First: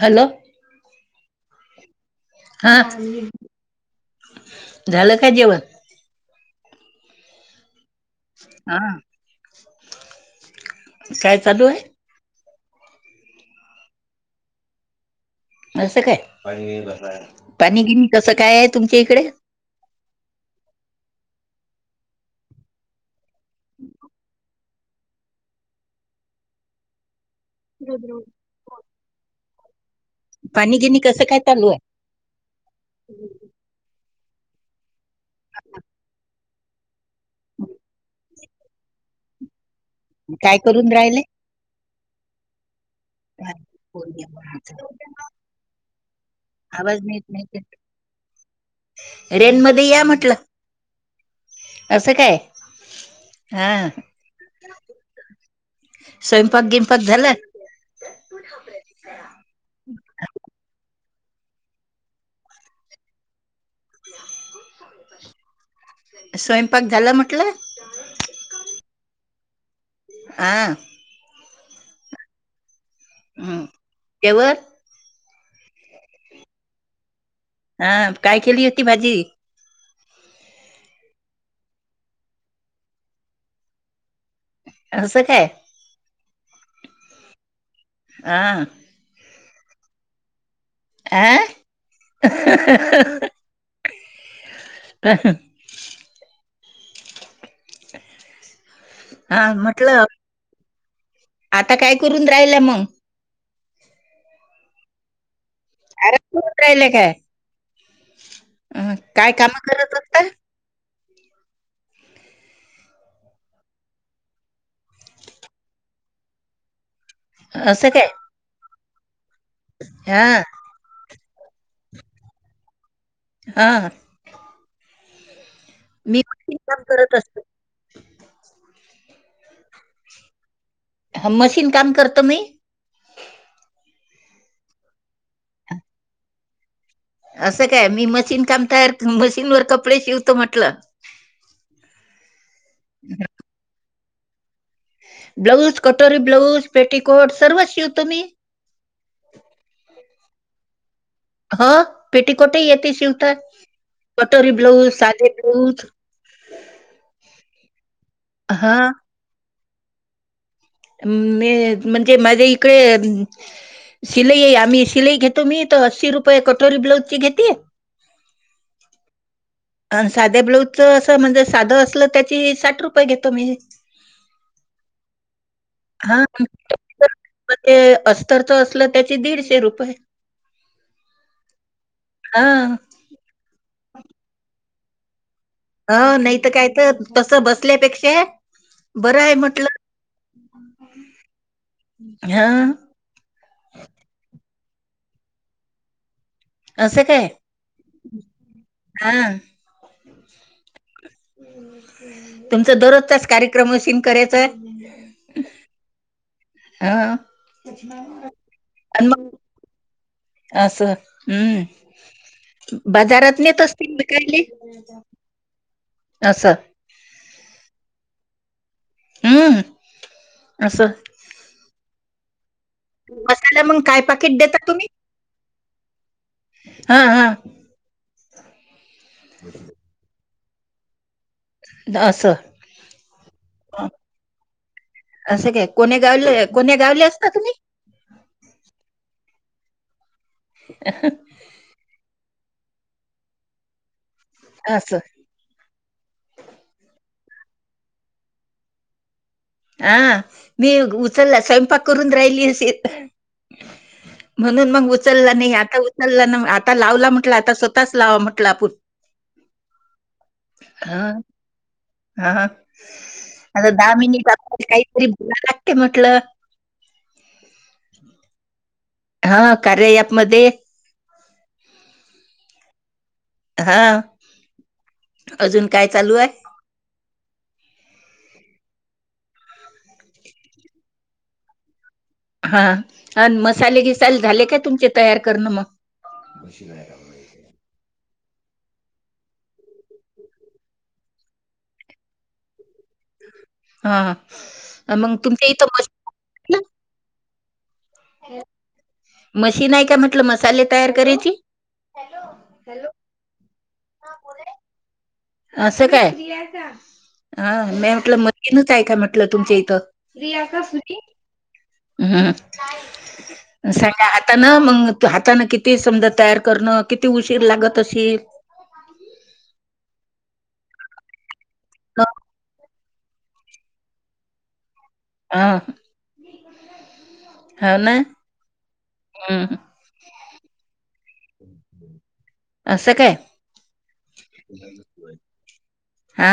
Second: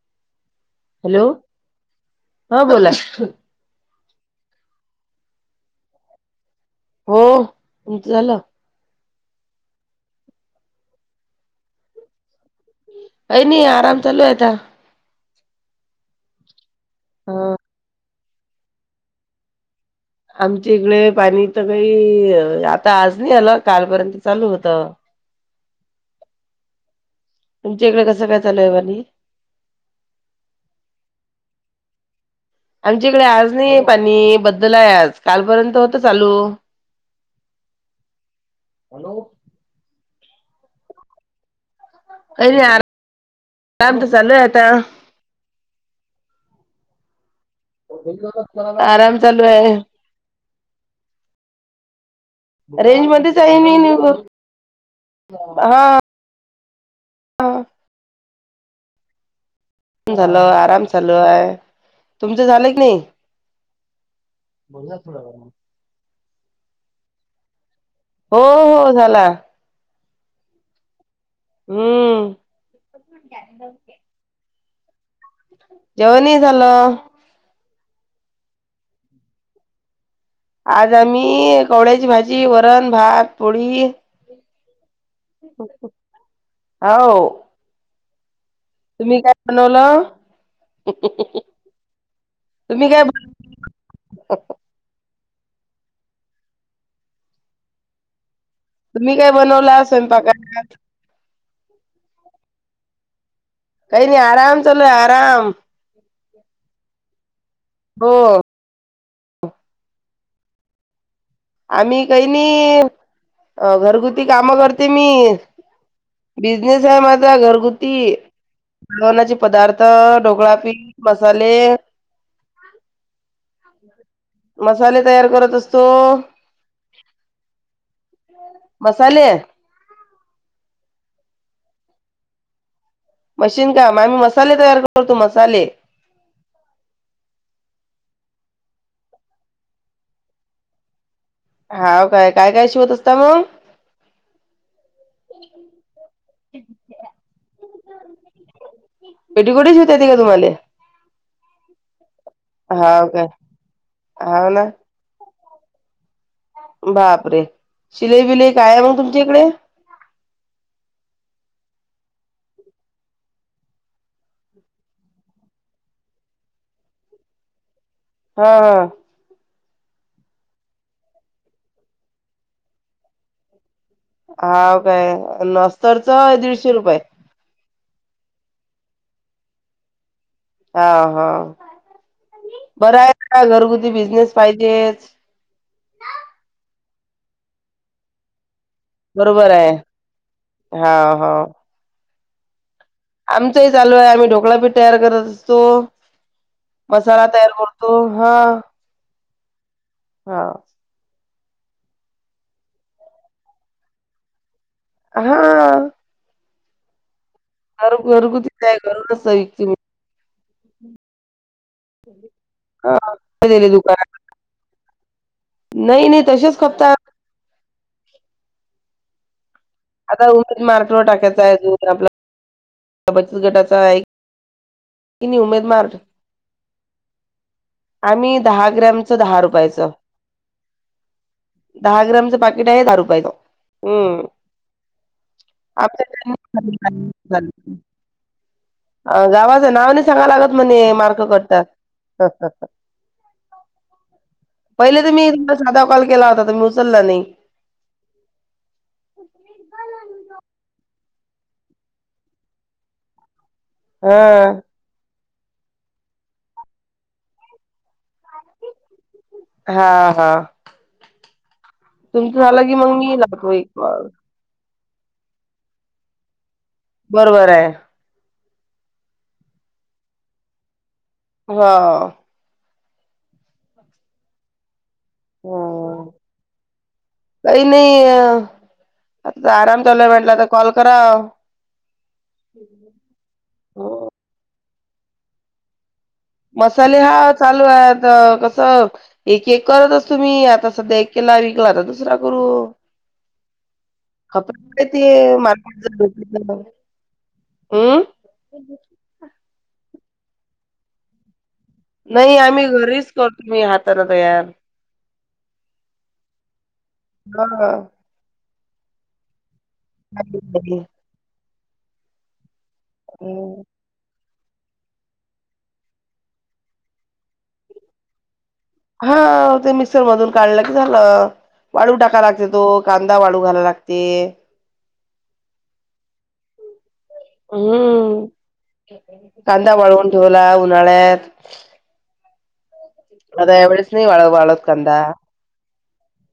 Hello hello हा झालं का जेवण हो झालं हा काय चालू आहे अय नाही आराम चालू आहेता असं काय ह पाणी गिनी कसं काय आहे तुमच्या इकडे आमच्या इकडे पाणी तर काही आता आज नाही आला कालपर्यंत चालू होत तर तुमच्या इकडे कसं काय चालयवनी पाणी गिणी कसं काय चालू आहे आमच्या इकडे आज नाही पाणी बद्दल आज कालपर्यंत होत चालू [inaudible] हॅलो! काय करून राहिले? [unintelligible] [unintelligible] आराम तर चालू आहे आता आवाज नीट नाही, आराम चालू रेन आहे. मध्ये या म्हटलं असं काय रेंज मध्येच आहे हा मी न स्वयंपाक गिमपाक झालं? झाल. आराम चालू आहे, तुमचं झालं की नाही? बोलला थोडं फार मग. स्वयंपाक झाला म्हटलं? हो हो झाला. आ. हम्म हम्म [unintelligible] जेवण हि झालं. हा काय केली होती भाजी? आज आम्ही, कवळ्याची भाजी, वरण, भात, पोळी असं काय? हो हा. तुम्ही काय बनवलं? आं? तुम्ही काय [unintelligible] [inaudible] तुम्ही काय हा बनवला म्हटलं स्वयंपाकात? आता काय करून राहिल्या मग? काही नाही आराम चालूये आराम. [unintelligible] राहिल्या काय? हो. अ, काय काम करत असता? आम्ही काही नाही, घरगुती कामं करते मी. बिझनेस आहे माझ असं घरगुती काय? जेवनाचे पदार्थ हां, ढोकळापीठ मसाले, हां. मसाले तयार करत अस तो मी मशीन काम करत असता मसाले. मशीन काम करतो मी. मशीन काम, आम्ही मसाले तयार करतो मसाले. असं काय? मी मशीन काम तयार मशीनवर कपडे शिवतो म्हटलं. हाव काय, काय काय शिवत असता मग? ब्लाऊज, कटोरी ब्लाऊज, पेटिकोट सर्व शिवतो मी. पेटीकोट ही शिवता येते का तुम्हाले? हो पेटिकोटही येते हाव काय? शिवता, हाव कटोरी ना ब्लाऊज, साधे ब्लाउज बापरे! शिलाई बिलाई काय आहे हां. मग तुमच्या इकडे? मी म्हणजे माझ्या इकडे शिलाई आम्ही, शिलाई घेतो मी तर अस्सी रुपये कटोरी ब्लाउजचे घेते. हा हा अ साध्या ब्लाऊजच असं म्हणजे साधं असलं त्याची साठ रुपये घेतो मी. हा काय अन् अस्तरच हां. दीडशे रुपये तर मग ते अस्तरचं असलं त्याची दीडशे रुपये हा हा हां. बरं आहे का घरगुती बिझनेस पाहिजे [inaudible] ह नाही तर काय तर, तस बसल्यापेक्षा बरं बरोबर म्हटलं. आहे. हा हा. हा आमचही चालू आहे आम्ही ढोकळापीठ तयार करत असतो. असं काय? मसाला तयार करतो हा हां. हा. तुमचा दररोजचाच कार्यक्रम मशीन करायचा हा हा घर घरगुती काय, घरपोच विकते मी. असं हम्म हा बाजारात नेत दिले असतील दुकानात विकायले नाही नाही असं. तसेच खपतात. हम आता उमेद मार्गावर टाकायचा आहे उद्योग आपला मसाला मग काय पाकिट देता तुम्ही? तिनी उमेद मार्ग हा हा आम्ही दहा ग्रॅमच दहा रुपयाच दहा असं. ग्रामचं पाकेट आहे दहा रुपयाच हम्म असं काय? आप कोण्या गावले कोण्या गावले असता तुम्ही? अ गावाचं नाव नाही सांगा लागत म्हण मार्क कातात असं. पहिले तर मी तुला साधा कॉल केला होता तम्ही उचलला नाही ज्ञहय हा मी उचलला स्वयंपाक करून राहिली असशी हा. म्हणून मग उचलला नाही आता उचलला ना आता लावला म्हटलं आता स्वतच लावा म्हटलं आपण हा हा हा तुमचं ह झालं की मग मी लावतो एक आता कॉल दामनी काहीतरी बला लागते म्हटलं बरोबर आहे हा कार्य अँप मध्ये हा हा अजून काय हा चालू आहे काही नाही आता आराम चालय म्हेटला तर कॉल करा हा आणि मसाले घिसाले झाले काय तुमचे तयार करणं मग मसाले हा चालू आहेत क अस एक एक करतच तुम्ही आता सध्या एक केला विकला तर दुसरा गू हा खप त अन् मग तुमच्या मार इथं मशीन आहे का? मशीन आहे का म्हटलं मसाले तयार करायची नाही आम्ही घरीच करतो मी हाताने तयार असं काय हा ह मी म्हटलं मगनच आहे का म्हटलं तुमच्या इ ा ह मग हाताने किती समजा तयार करणं किती उशीर लागत असशी हा ते मिक्सर मधून काढलं की झालं वाळू टाका लागते तो कांदा वाळू घायला लागते हह हम हं. कांदा वाळवून ठेवला उन्हाळ्यात असं काय? आता एवढच नाही वाळ वाळत कांदा हा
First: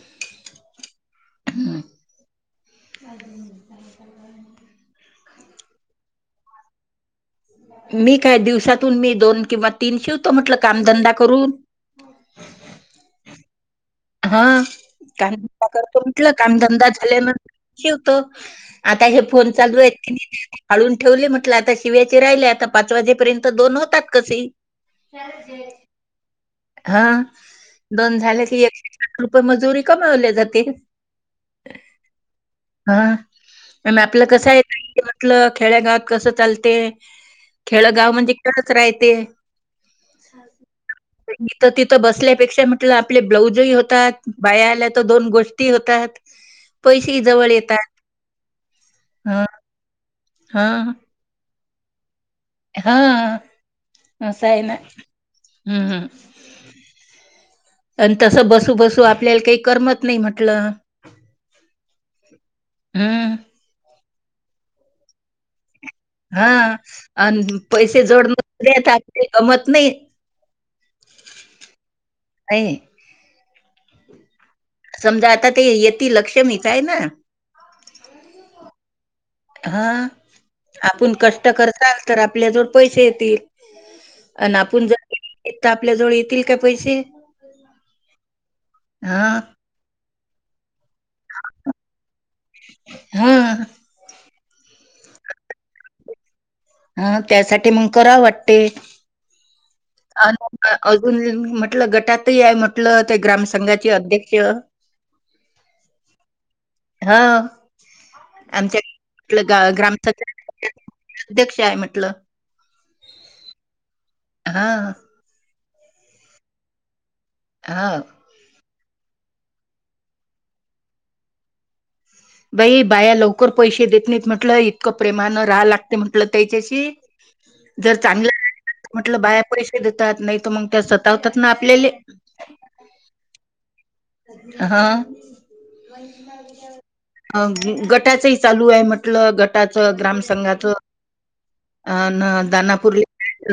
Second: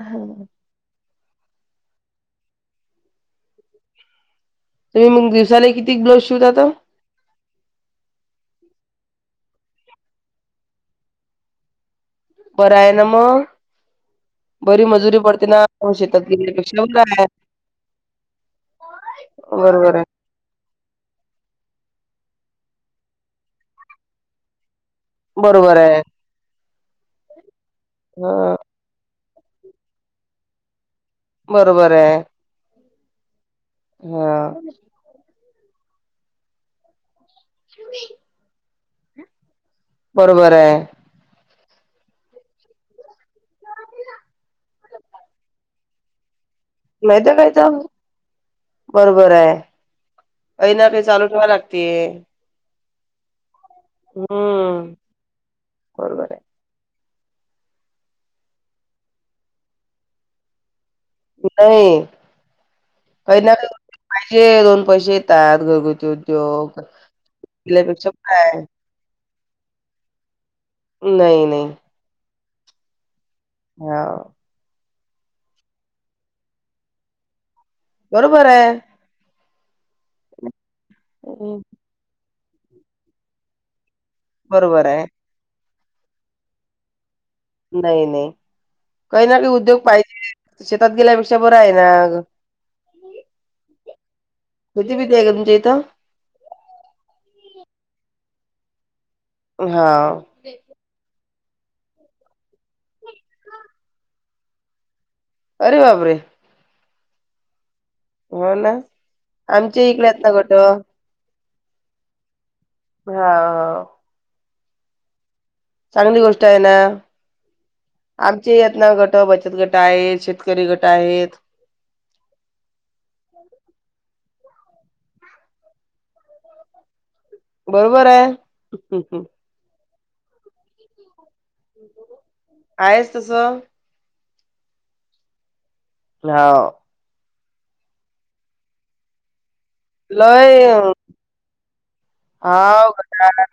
हा हम्म म मग दिवसाला किती ब्लाउज शूतात मी काय दिवसातून मी दोन किंवा तीन शिवतो म्हटलं कामधंदा करून बरं आहे ना मग हा बरी मजुरी पडते ना कामधंदा करतो शेतात म्हटलं गेल्यापेक्षा कामधंदा बर झाल्यानंतर ठेवतो आता हे फोन चालू आहे आहेत हाळून ठेवले म्हटलं आता शिव्याचे राहिले आता पाच वाजेपर्यंत दोन होतात कसे ही बरोबर आहे हा दोन झाले की एकशे सठ रुपये मजुरी कमावल्या जातील बरोबर आहे हा म ह बरोबर आपलं हा कसं आहे म्हटलं खेड्यागावात कसं चालते खेळगाव म्हणजे कटक राय ते बरोबर आहे मी तर तिथं बसल्यापेक्षा म्हटलं आपले ब्लाउजही होत बाया आल्या तर दोन गोष्टी होतात पैसेही माहित जवळ कायच येतात. बरोबर हं, आहे काही ना काही चालू ठेवा लागतेय हा सय ना हम्म हम्म हम्म बरोबर आहे आणि तस बसू बसू आपल्याला काही करमत नाही म्हटलं नाही हं, काही ना काही पाहिजे दोन पैसे येतात घरगुती हा उद्योग आणि पैसे केल्यापेक्षा जोडन काय दताही गमत नाही नाही नाही नाही ह समजा आता ते येतील लक्ष्मी च हाय ना, बरोबर आहे. हा आपण कष्ट हं, करसाल, तर आपल्या जवळ पैसे येतील. आणि बरोबर आपण आहे जर [unintelligible] आपल्या जवळ येतील काय पैसे, नाही नाही काही हां, ना काही उद्योग पाहिजेचं, शेत तात गेल्यापेक्षा बर आहे ना, हां. किती बिती आहे का तुमच्या इथं, हा त्यासाठी मग करा वाटते हा अजून म्हटलं गटातही आहे म्हटलं ते ग्राम संंघाचे अध्यक्ष अरे बापरे हा हो ना. आमच्यालं आमच्या ग्राम इकडे आहेत ना गटं. अध्यक्ष आहे म्हटलं हा हा चांगली गोष्ट आहे ना हां. आमची ना गट बचत गट आहेत शेतकरी गट आहेत बाई बाया लवकर पैसे देत नाहीत म्हंटलं इतकं प्रेमानं राहा लागते म्हंटलं त्याच्याशी जर बरोबर आहे. चांगलं हं, म्हटलं हं. बाया पैसे देतात नाही मग त्या सतावतात ना आपल्याले. आहेच तसं हा, हो. अ गटाचं ही चालू आहे. म्हटलं गटाच ग्राम संंघाचं, हा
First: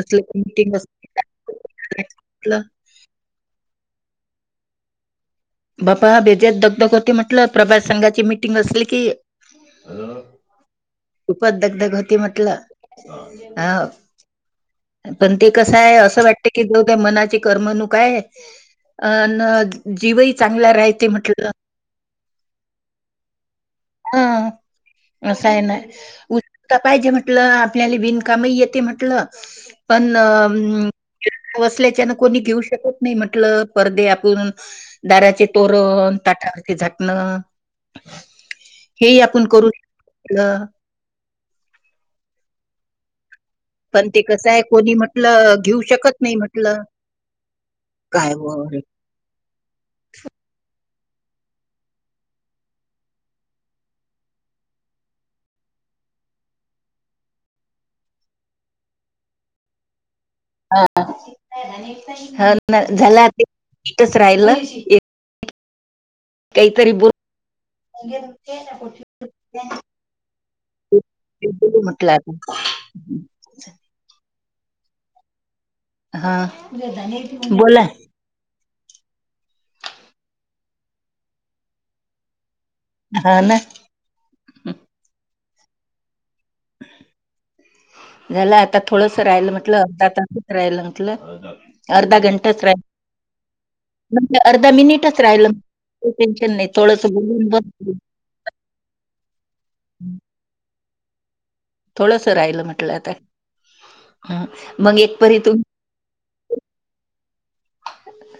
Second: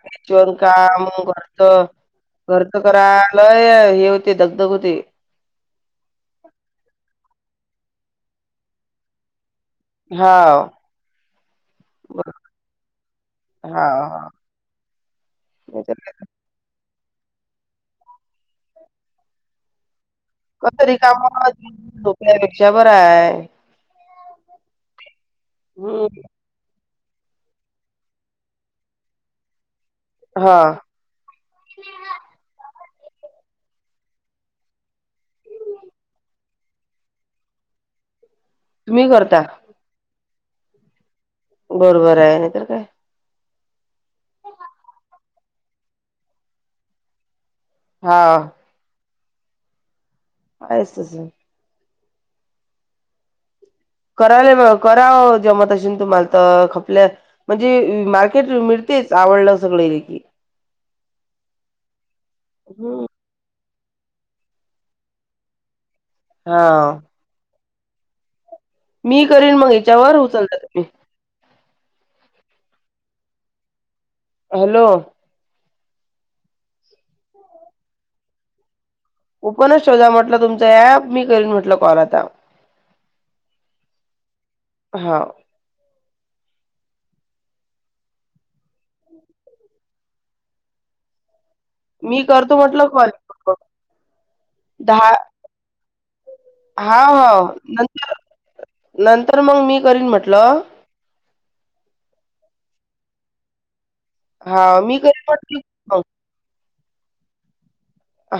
असलं की मीटिंग काम असते घरचं म्हटलं. घरच करत. हा लय हे होते, दगदग होते. बापा बेजेत दगदग होती. म्हटलं प्रभास संघाची मिटिंग असली की, हाव, खूपच दगदग होती बरोबर. म्हटलं, हाव पण ते कसं आहे. असं वाटत की, मनाची करमणूक काय, अन जीवही चांगला कसरी राहते कामा म्हटलं [unintelligible] पेक्षा बरं आहे. हा असं आहे ना, हं. पाहिजे म्हटलं, आपल्याला विणकामही येते म्हंटलं, पण हां. वसल्याच्यान कोणी घेऊ शकत नाही म्हटलं, परदे आपण दाराचे तोरण ताटावरचे झाकणं. तुम्ही हे हि करता. आपण करू [unintelligible] म्हटलं. बरोबर आहे. नाही तर काय, पण ते कसं आहे, कोणी म्हटलं घेऊ शकत नाही म्हटलं. काय हां. हो, असस, कराला म कराव जमत असेल, तुम्हाला तर खपल्या म्हणजे मार्केट मिळ तेच आवडलं सगळेले की, हा ह [unintelligible] हम्म. झाला तेच राहिलं, हा. काहीतरी बोल [unintelligible] मी करन मग याच्यावर उचलता तुम्ही, म्हटलं, हॅलो, हा बोला. ओपनस ठेवूया म्हटलं, तुमच ऍप मी करीन म्हटलं कॉल आता. हं ना, हा [unintelligible] झालं आता थोडस राहिल म्हटल आताच राहिल म्हंटलं अर्धा मी करतो घंटाच राय म्हटलं कॉल म्हण अर्धा दहा मिनिटच राहिलं टेन्शन नाही हा हा थोडं ब ब नंतर नंतर मग मी करीन म्हटलं थोडस राहिलं म्हटलं आता [unintelligible] ह हा मी मग एक करीन परी तु म्हटलं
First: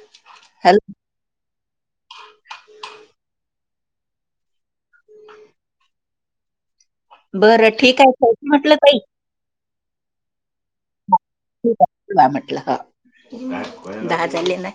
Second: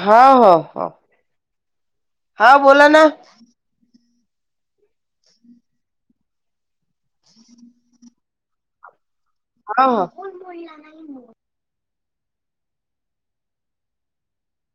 हा हो हो हॅलो हा बोला ना, बरं ठीक आहे ठेवते म्हटलं ताई. [unintelligible] बा म्हटलं ह दहा जनीला.